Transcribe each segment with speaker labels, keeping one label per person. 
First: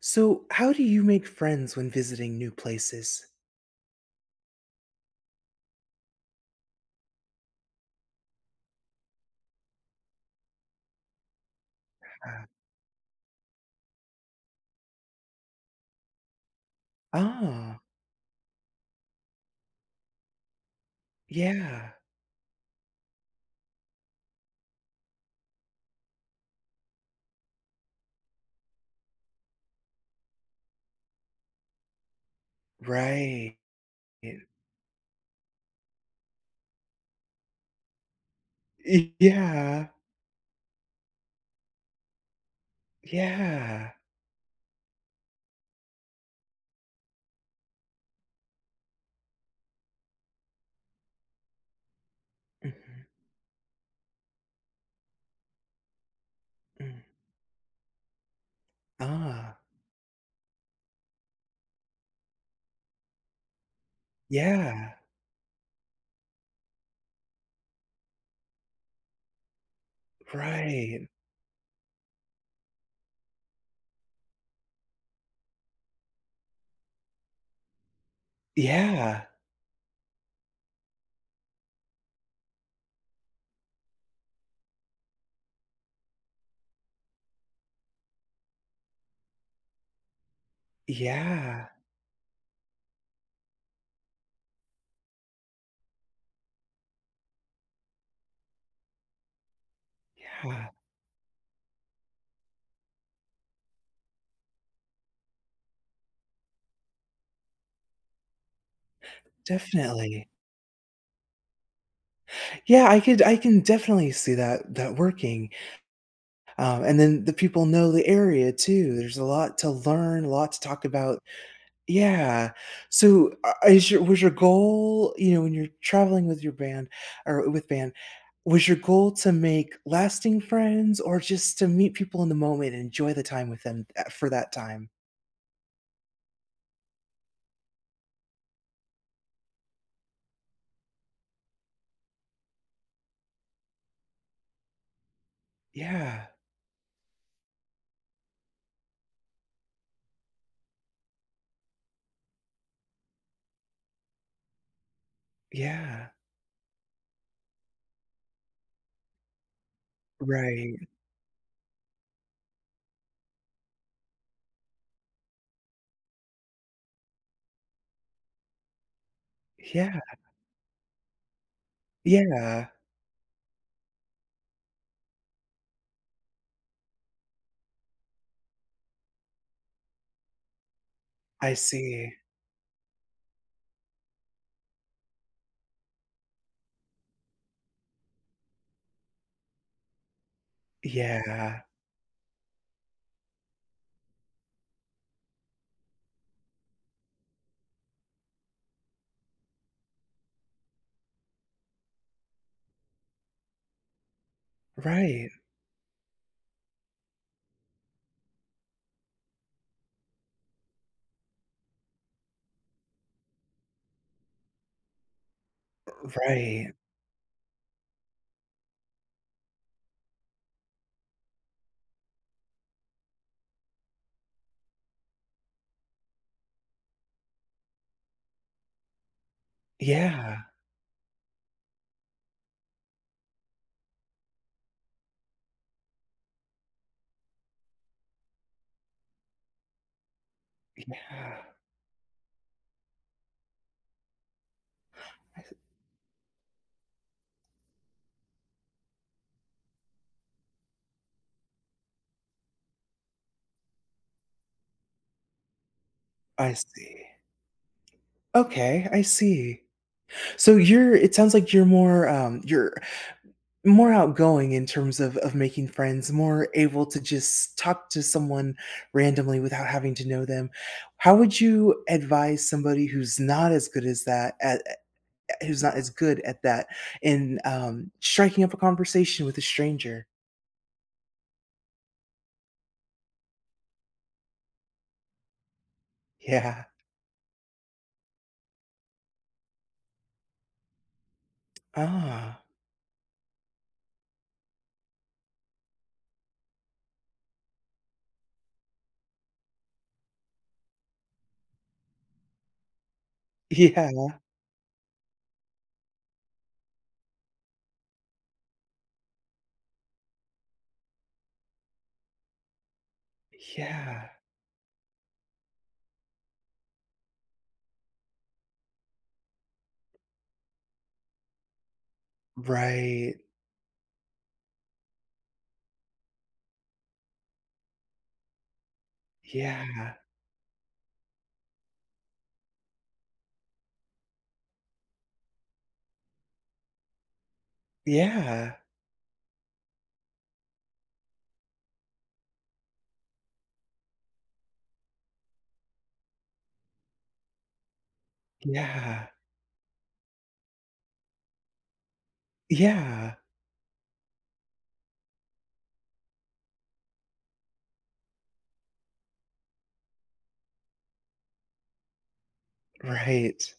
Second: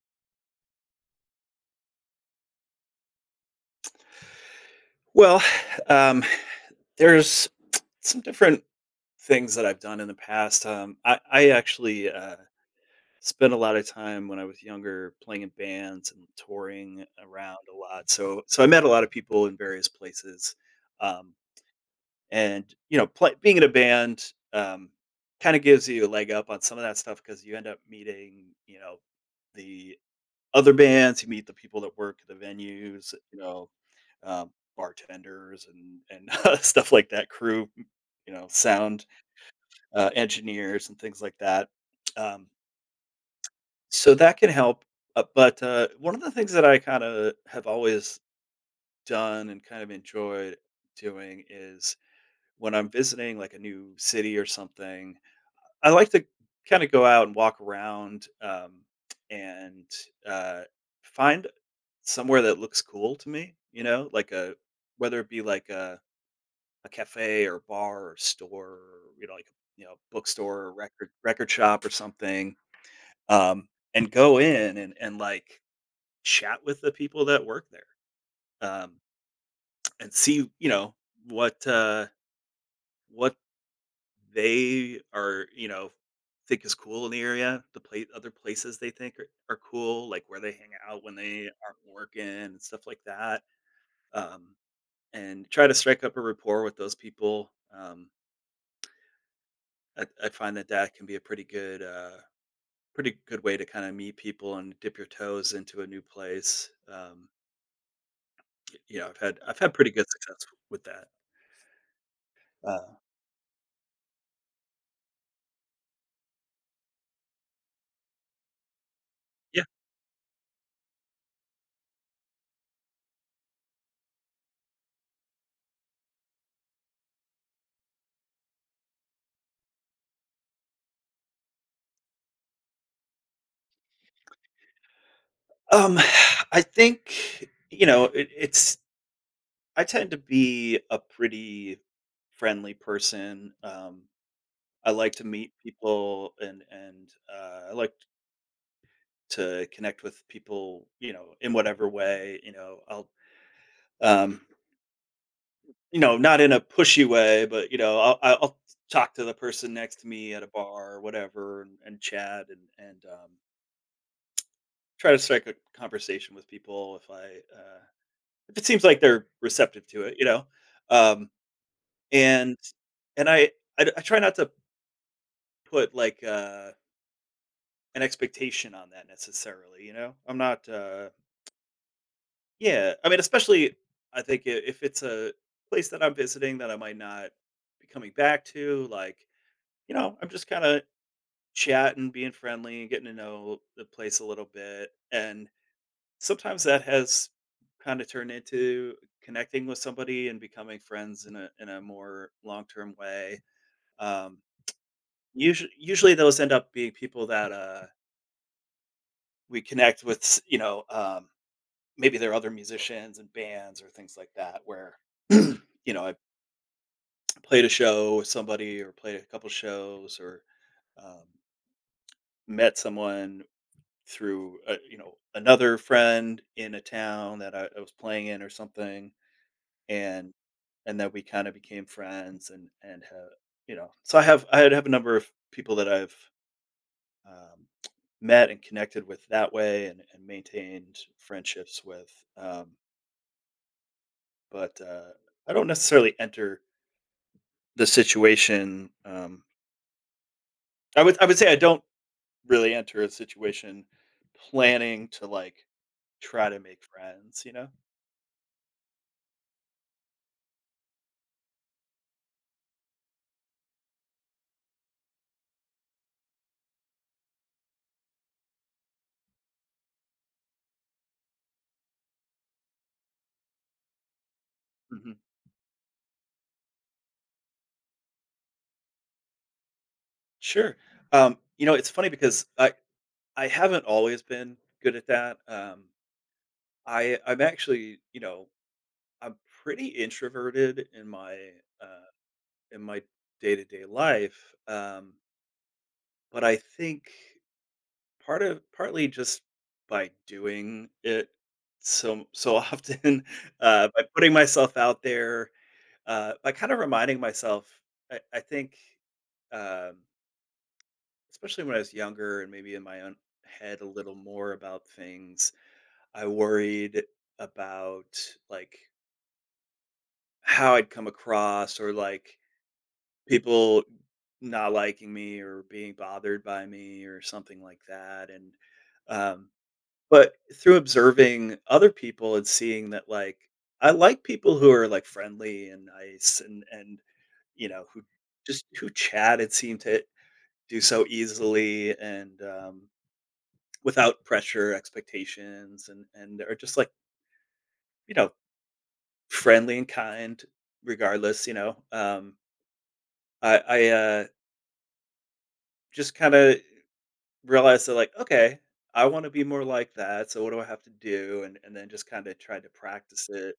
Speaker 1: So, how do you make friends when visiting new places?
Speaker 2: Well, um, there's some different things that I've done in the past. I actually
Speaker 1: Uh,
Speaker 2: spent a lot of time when I was younger playing in bands and touring around a
Speaker 1: ah,
Speaker 2: lot. So I met a lot of people in various places, um,
Speaker 1: yeah,
Speaker 2: and you know, being in a band um, kind of gives you a leg up on some of that stuff because you end up meeting, you know, the other bands, you meet the people that work at the venues, you
Speaker 1: right.
Speaker 2: know, um, bartenders and stuff like that, crew, you know, sound,
Speaker 1: Yeah,
Speaker 2: engineers and things like that. Um,
Speaker 1: yeah.
Speaker 2: so that can help, but one of the things that I kinda have always done and kind of enjoyed doing is when I'm
Speaker 1: Mhm,
Speaker 2: visiting, like, a new city or something, I like to kinda
Speaker 1: mm.
Speaker 2: go out and walk around,
Speaker 1: Ah,
Speaker 2: and, uh, find somewhere that looks cool to me, you know, like a
Speaker 1: yeah,
Speaker 2: whether it be like a cafe or bar or store or, you know, like, you know, bookstore or
Speaker 1: right.
Speaker 2: record shop or something, um, and go in and like, chat with the people that work there, um,
Speaker 1: Yeah,
Speaker 2: and see, you know, what, uh, what they are, you know, think is cool in the area, the pla other places they think are cool, like, where they hang out when they
Speaker 1: yeah,
Speaker 2: aren't working and stuff like that, um and try to strike up a rapport with those people. I find
Speaker 1: yeah.
Speaker 2: that that can be a pretty pretty good way to kind of meet people and dip your toes into a new place. You know, I've had pretty good
Speaker 1: Definitely.
Speaker 2: success with that. Uh,
Speaker 1: Yeah, I could. I can definitely see that that working. And then the people know the area too. There's a lot
Speaker 2: yeah.
Speaker 1: to learn, a lot to talk about. Yeah. So, is your was your goal, when you're traveling with your band or with band, was your goal to make lasting friends or just to meet people in the moment and enjoy the time with them a for that time?
Speaker 2: um, I think you know it, it's. I tend to be a pretty friendly person. I like to meet
Speaker 1: Yeah.
Speaker 2: people and I like to connect with people. You know, in whatever way. Um, You
Speaker 1: Yeah.
Speaker 2: know, not in a pushy way, but, you know, I'll talk to the person next to me at a
Speaker 1: Right.
Speaker 2: bar or whatever and chat and try to strike a conversation with people if uh if it seems like they're receptive
Speaker 1: Yeah.
Speaker 2: to it, you know? Um, and
Speaker 1: Yeah.
Speaker 2: and I try not to put, like, an expectation on that necessarily, you know? I'm not,
Speaker 1: I see.
Speaker 2: yeah, I mean, especially I think I if it's a place that I'm visiting that I might not be coming back to, like, you know, I'm just kinda
Speaker 1: Yeah.
Speaker 2: chatting, being friendly, and getting to know the place a little bit. And sometimes that has kind of turned into connecting with somebody and becoming friends in a more long term way. Um,
Speaker 1: Right.
Speaker 2: usually usually those end up being people that we connect with. You know, maybe they're other musicians and bands or things like that. Where you know, I
Speaker 1: Right.
Speaker 2: played a show with somebody or played a couple shows or um, met someone through, you know, another friend in a town that I was playing in or something, and
Speaker 1: Yeah.
Speaker 2: and then we kind of became friends and have, you know, so I have a number of people that I've um, met and connected with that way and maintained
Speaker 1: Yeah.
Speaker 2: friendships with. Um, but I don't necessarily enter the situation. I would say I don't really enter a situation planning to like try
Speaker 1: I
Speaker 2: to make
Speaker 1: see.
Speaker 2: friends. You know.
Speaker 1: Okay, I see. So you're it sounds like you're more, you're more outgoing in terms of making friends, more able to just talk to someone randomly without having to know them. How would you advise somebody
Speaker 2: Mm-hmm.
Speaker 1: who's not as good at that in, striking up a conversation with a stranger?
Speaker 2: Sure. You know, it's funny because I haven't always been good at that.
Speaker 1: Yeah.
Speaker 2: I'm actually, you know, I'm pretty introverted in uh,
Speaker 1: Ah.
Speaker 2: my day to day life. But I think partly just by doing it so often,
Speaker 1: Yeah.
Speaker 2: by putting myself out there, by kind of reminding myself, I think. Um, Especially when I was younger and maybe in my own head a
Speaker 1: Yeah.
Speaker 2: little more about things, I worried about, like, how I'd come across or, like,
Speaker 1: Right.
Speaker 2: people not liking me or being bothered by me or something like that, um
Speaker 1: Yeah.
Speaker 2: but through observing other people and seeing that, like, I like people who are, like, friendly and nice and you know, who
Speaker 1: Yeah.
Speaker 2: just who chat and seem to do so easily without pressure, expectations, and are just like you know
Speaker 1: Yeah.
Speaker 2: friendly and kind, regardless. You know,
Speaker 1: Yeah.
Speaker 2: I just kind of realized that like okay, I want to be more like that. So what do I have to do? And then just kind of tried to practice
Speaker 1: Right.
Speaker 2: it.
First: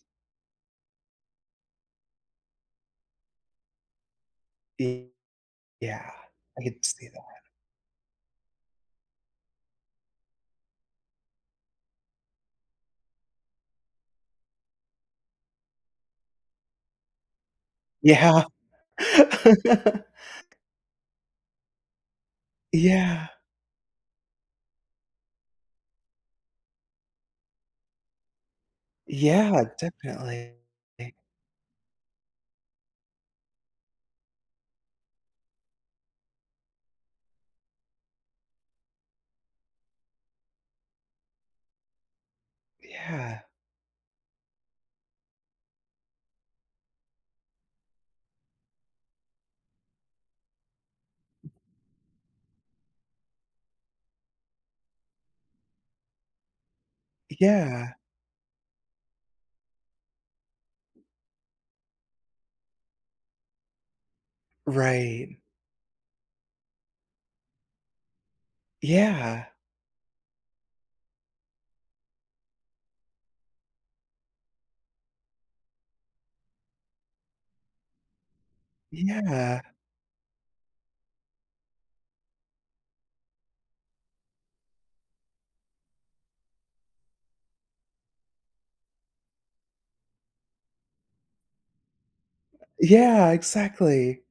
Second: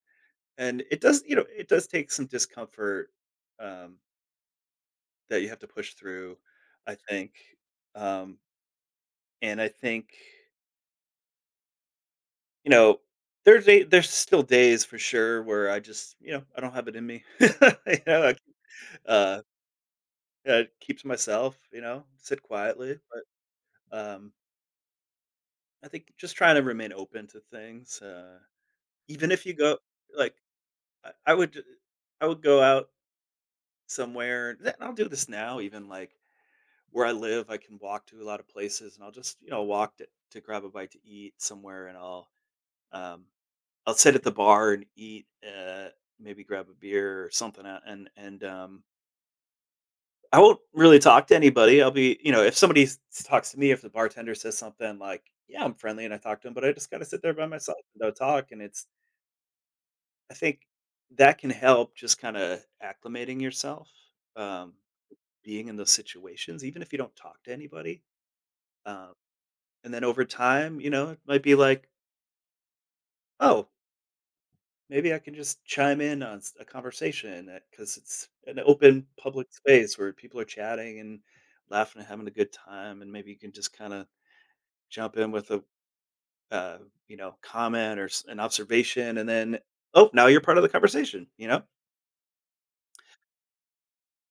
Speaker 2: And it does you know it does take some discomfort um,
Speaker 1: y-
Speaker 2: that you have to push
Speaker 1: Yeah.
Speaker 2: through.
Speaker 1: I could
Speaker 2: I
Speaker 1: see
Speaker 2: think,
Speaker 1: that.
Speaker 2: um, and I think. You know, there's still days for sure where I just, you know, I don't have it in me. You know, like,
Speaker 1: Yeah.
Speaker 2: uh, keep to myself, you know, sit quietly,
Speaker 1: Yeah.
Speaker 2: but, I think just trying to remain open to things, even if you
Speaker 1: Yeah,
Speaker 2: go like,
Speaker 1: definitely.
Speaker 2: I I would I would go out somewhere and I'll do this now even, like, where I live, I can walk to a lot of places, and I'll just, you know, walk to grab a bite to eat somewhere, and um
Speaker 1: Yeah.
Speaker 2: I'll sit at the bar and eat, maybe grab a beer or something, and I won't really talk to anybody. I'll be, you know, if somebody talks to me, if the bartender says something like, "Yeah, I'm friendly," and I talk to him, but I just got to sit there by myself
Speaker 1: Yeah.
Speaker 2: and do talk. And it's, I think that can help just kind of acclimating yourself, um,
Speaker 1: Right.
Speaker 2: being in those situations, even if you don't talk to anybody. Um,
Speaker 1: Yeah.
Speaker 2: and then over time, you know, it might be like, "Oh, maybe I can just chime in on s a conversation, because it's an open public
Speaker 1: Yeah.
Speaker 2: space where people are chatting and laughing and having a good time, and maybe you can just kinda jump in with a, uh, you know, comment or s an observation, and then, "Oh, now you're part of the conversation," you know?
Speaker 1: Yeah, exactly.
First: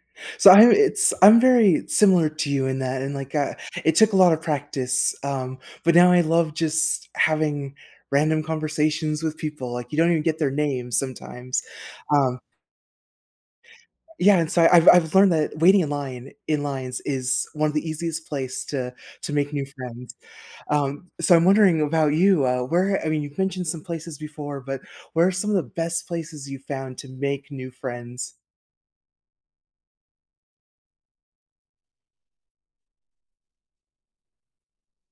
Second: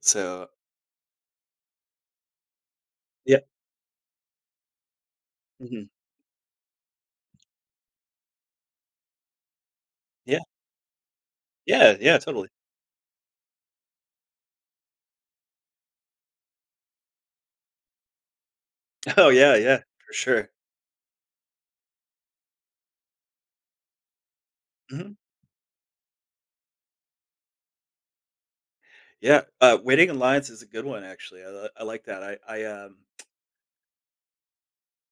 Speaker 2: So
Speaker 1: So I'm very similar to you in that and like,
Speaker 2: yeah.
Speaker 1: it took a lot of practice,
Speaker 2: Mhm.
Speaker 1: but now I love just having random conversations with people, like, you don't even get
Speaker 2: Yeah.
Speaker 1: their names sometimes.
Speaker 2: Yeah, yeah,
Speaker 1: Um,
Speaker 2: totally.
Speaker 1: yeah, and so I've learned that waiting in lines is one of the easiest place to
Speaker 2: Oh,
Speaker 1: to make
Speaker 2: yeah,
Speaker 1: new
Speaker 2: yeah, for
Speaker 1: friends.
Speaker 2: sure.
Speaker 1: So I'm wondering about you. Where I mean, you've mentioned some places before, but
Speaker 2: Mhm.
Speaker 1: where are some of the best places you found to make new friends?
Speaker 2: Yeah, waiting in lines is a good one, actually. I like that.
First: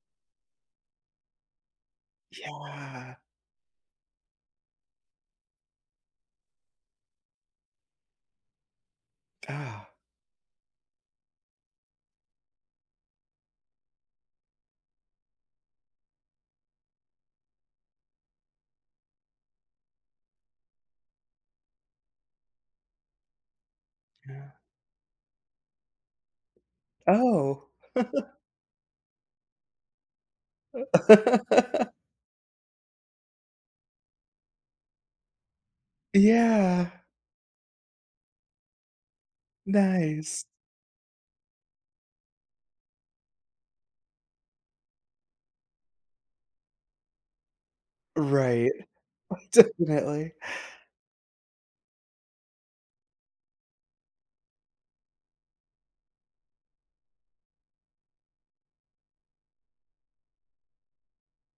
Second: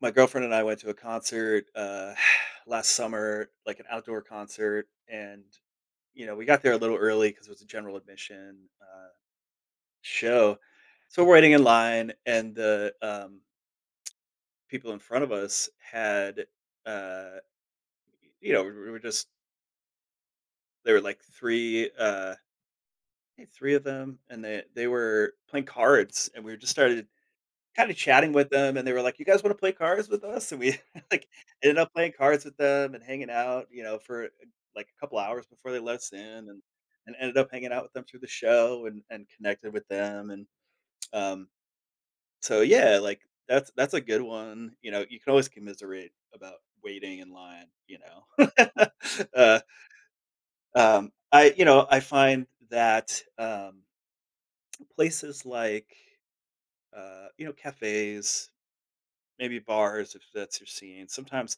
Speaker 2: My girlfriend and I went to a concert,
Speaker 1: Yeah.
Speaker 2: last
Speaker 1: Yeah.
Speaker 2: summer, like an outdoor concert, and, you know, we got there a little early because it was a general admission,
Speaker 1: Ah.
Speaker 2: show. So we're waiting in line, and the, people in front of us had, uh, you know, we were just there were, like, 3, I think 3 of them, and
Speaker 1: Yeah.
Speaker 2: they were playing cards, and we were just started
Speaker 1: Oh.
Speaker 2: kinda chatting with them, and they were like, "You guys wanna play cards with us?" And we, like, ended up playing cards with them and hanging out, you know, for, like, a couple hours before they let us in
Speaker 1: Yeah.
Speaker 2: and ended up hanging out with them through the show and connected with them, and,
Speaker 1: Nice.
Speaker 2: um, so, yeah, like, that's a good one, you know, you can always commiserate about waiting in line, you know?
Speaker 1: Right.
Speaker 2: Uh,
Speaker 1: Definitely.
Speaker 2: I you know, I find that, places like, you know, cafes. Maybe bars if that's your scene. Sometimes,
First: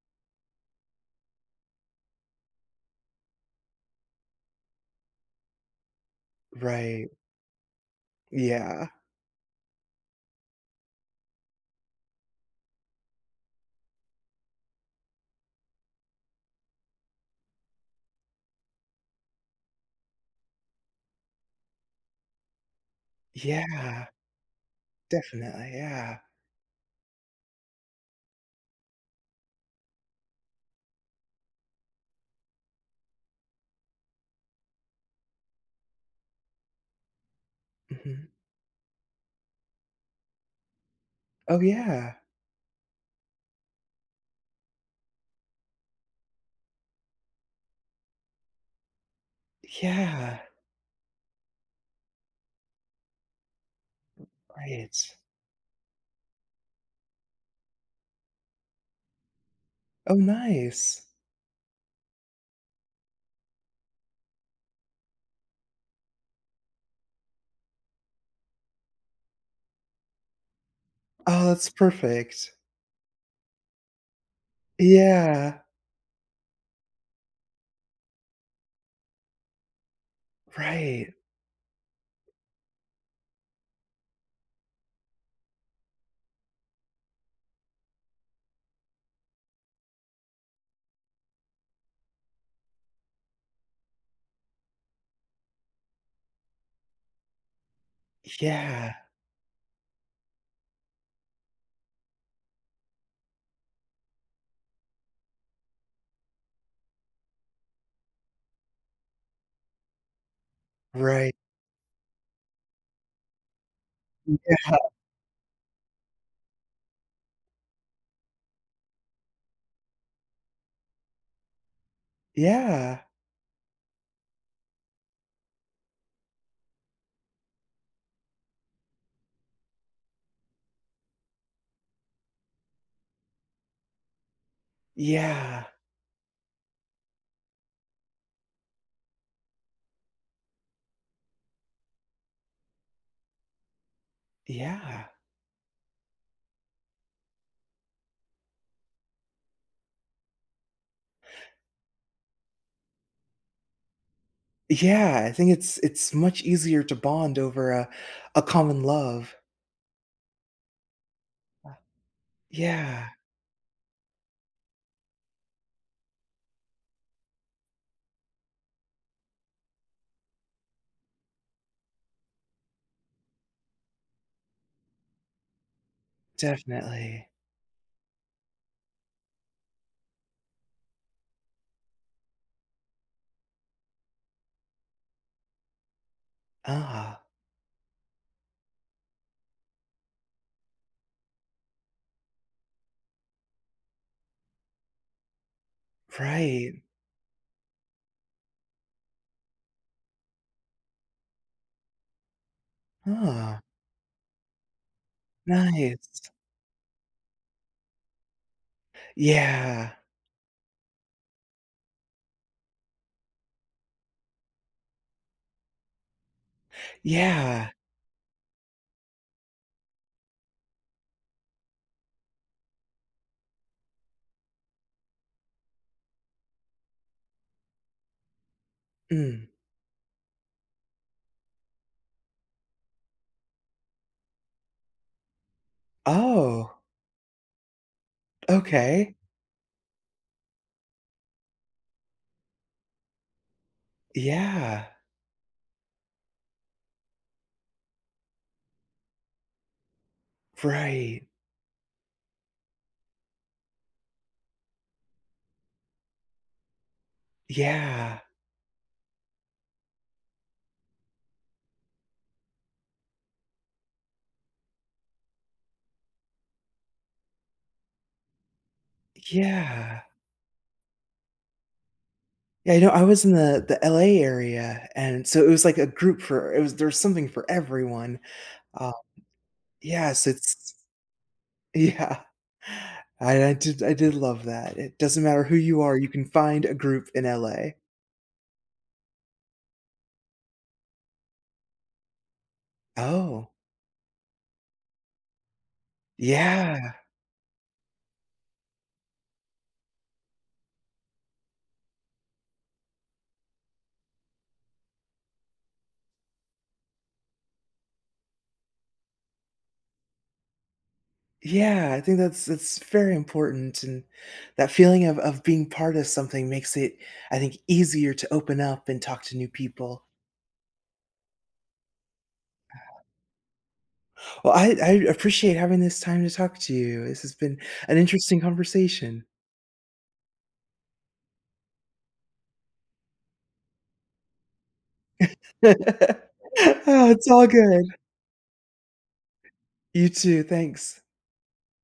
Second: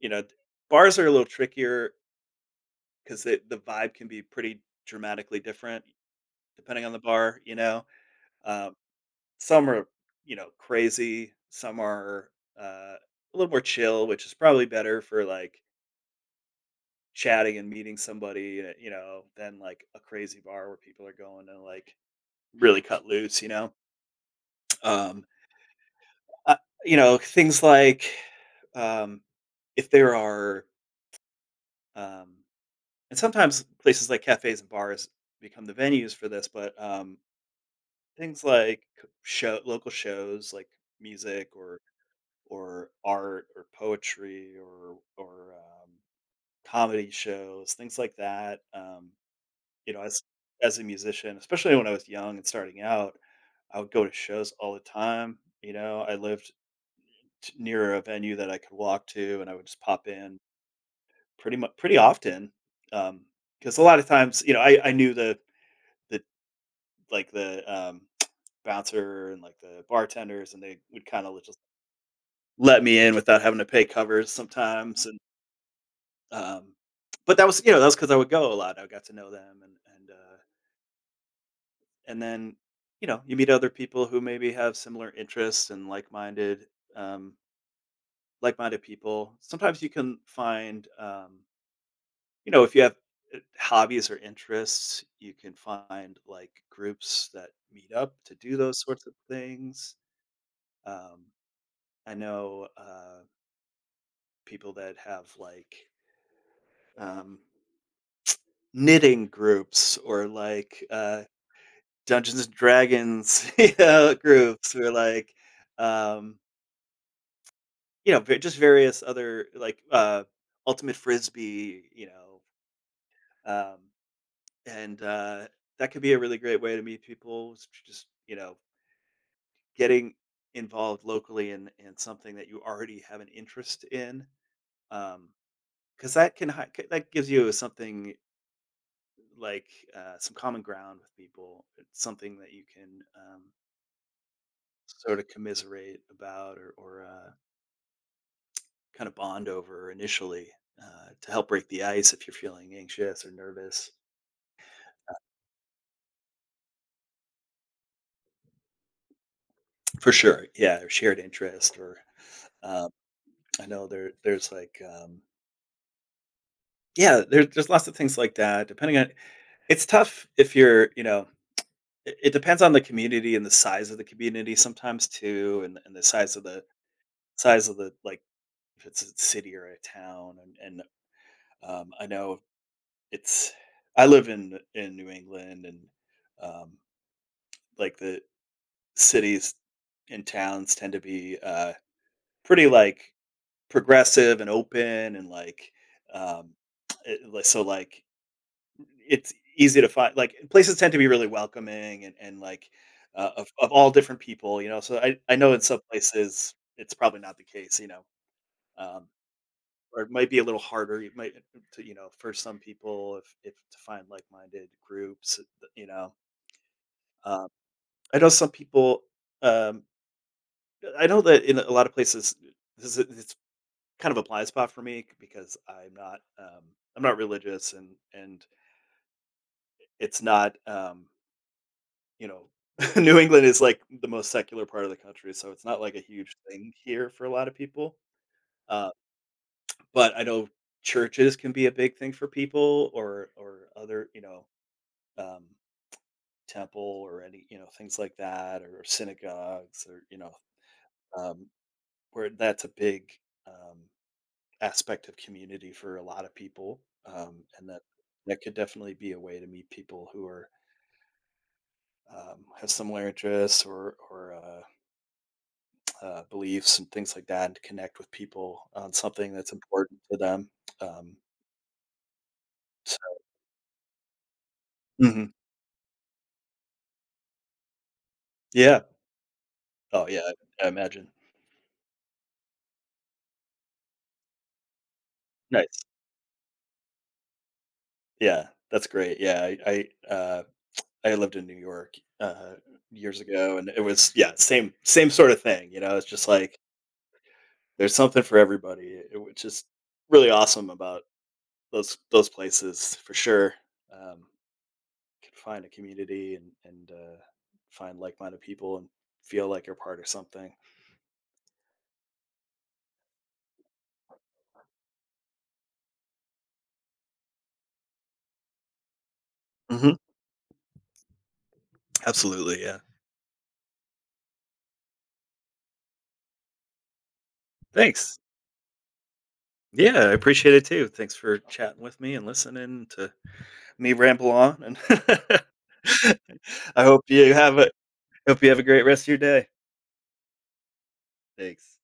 Speaker 2: you know, d bars are a little trickier because the vibe can be pretty dramatically different depending on the
Speaker 1: Right.
Speaker 2: bar, you know? Um,
Speaker 1: Yeah.
Speaker 2: some are, you know, crazy, some are, uh, a little more chill, which is probably better for, like, chatting and meeting somebody, you know, than, like, a crazy bar where people are going to, like, really cut loose, you know?
Speaker 1: Yeah.
Speaker 2: Um,
Speaker 1: Definitely. Yeah.
Speaker 2: uh, you know, things like, um, if there are, um and sometimes places like cafes and bars become the venues for this, but
Speaker 1: Mhm.
Speaker 2: things like c- show local shows, like music
Speaker 1: Oh
Speaker 2: or
Speaker 1: yeah.
Speaker 2: art or poetry or comedy shows, things like that. You know,
Speaker 1: Yeah.
Speaker 2: as a musician, especially when I was young and starting out, I would go to shows all the
Speaker 1: Right.
Speaker 2: time. You know, I lived near a venue that I could walk to, and I would just pop
Speaker 1: Oh
Speaker 2: in
Speaker 1: nice.
Speaker 2: pretty much pretty often. Um, because a lot of times, you know, I knew the like the, bouncer and, like, the bartenders, and they would kinda
Speaker 1: Oh,
Speaker 2: just
Speaker 1: that's perfect.
Speaker 2: let me in without having to pay covers sometimes, and,
Speaker 1: Yeah.
Speaker 2: um, but that was you know, that was because I would go a lot, I got to know them and
Speaker 1: Right.
Speaker 2: and then, you know, you meet other people who maybe have similar interests and like-minded, um, like-minded people. Sometimes you can find, if you have, hobbies or interests, you can find, like, groups that meet up to do those
Speaker 1: Yeah.
Speaker 2: sorts of things. um I know people that have like um, knitting groups or like
Speaker 1: Right.
Speaker 2: Dungeons and Dragons groups
Speaker 1: Yeah.
Speaker 2: or like um, just various other like ultimate frisbee.
Speaker 1: Yeah.
Speaker 2: um, and that could be a really great way to meet people is to just getting involved locally in something that you already have an interest in, um,
Speaker 1: Yeah.
Speaker 2: because that that gives you something like some common ground with people. It's something that you can,
Speaker 1: Yeah.
Speaker 2: sort of commiserate about, or kind of bond over initially, to help break the ice if you're feeling anxious or nervous.
Speaker 1: Yeah, I think it's much easier to bond over a common love.
Speaker 2: For sure, yeah, or shared interest, or um,
Speaker 1: Yeah,
Speaker 2: I know there's like, yeah, there's lots of things like that. Depending on, it's tough if you're you know it depends on the community and the size of the community sometimes too, and the size of the
Speaker 1: definitely.
Speaker 2: size of the like if it's a city or a town and I know it's, I live in New England and, um,
Speaker 1: Ah,
Speaker 2: like, the cities and towns tend to be, pretty, like, progressive and open and, like, um,
Speaker 1: right.
Speaker 2: eh, li so, like, it's easy to find, like, places tend to be really welcoming and like, of
Speaker 1: Ah,
Speaker 2: of all different people, you know. So I know in some
Speaker 1: nice.
Speaker 2: places it's probably not the case, you know, um
Speaker 1: Yeah.
Speaker 2: or it might be a little harder. It might, to, you know, for some people, if to find like-minded groups, you know. Um,
Speaker 1: Yeah.
Speaker 2: I know some people. Um, I know that in a lot of places, this is it's kind of a blind spot for me because I'm not religious, and
Speaker 1: Mm.
Speaker 2: it's not, you know. New England is like the most secular part of the country, so it's not like a huge thing
Speaker 1: Oh,
Speaker 2: here for a lot of people. Uh,
Speaker 1: okay.
Speaker 2: but I know churches can be a big thing for people, or other, you know,
Speaker 1: Yeah.
Speaker 2: um, temple or any, you know, things like that, or synagogues, or, you know,
Speaker 1: Right.
Speaker 2: um, where that's a big um, aspect of community for a lot of people. And that
Speaker 1: Yeah.
Speaker 2: that could definitely be a way to meet people who are, have similar interests or beliefs and things like that, and to connect with people on something that's important
Speaker 1: Yeah.
Speaker 2: to them. Um,
Speaker 1: Yeah,
Speaker 2: so.
Speaker 1: I was in the LA area, and
Speaker 2: Mhm.
Speaker 1: so it was like a group for it was there's something for everyone.
Speaker 2: Yeah.
Speaker 1: Uh,
Speaker 2: Oh,
Speaker 1: yeah,
Speaker 2: yeah.
Speaker 1: so
Speaker 2: I
Speaker 1: it's
Speaker 2: imagine.
Speaker 1: Yeah. I did love that. It doesn't matter who you
Speaker 2: Nice.
Speaker 1: are, you can find a group in LA.
Speaker 2: Yeah, that's great. Yeah, I I lived in New York, uh, years
Speaker 1: Oh,
Speaker 2: ago, and it was, yeah, same sort of thing, you know? It's just like
Speaker 1: yeah.
Speaker 2: there's something for everybody, it which is really awesome about those places for sure. Um, could find a community and find like-minded people and feel like you're part of something.
Speaker 1: Yeah, I think that's very important, and that feeling of being part of something makes it, I think, easier to open up and talk to new
Speaker 2: Mhm,
Speaker 1: people.
Speaker 2: absolutely, yeah.
Speaker 1: Well, I appreciate having this time to talk to you. This has been an
Speaker 2: Thanks.
Speaker 1: interesting conversation.
Speaker 2: Yeah, I appreciate it too. Thanks for chatting with me and listening to me ramble on, and I hope
Speaker 1: Oh, it's
Speaker 2: you
Speaker 1: all
Speaker 2: have a,
Speaker 1: good.
Speaker 2: hope you have a great rest of your day.
Speaker 1: You too, thanks.
Speaker 2: Thanks.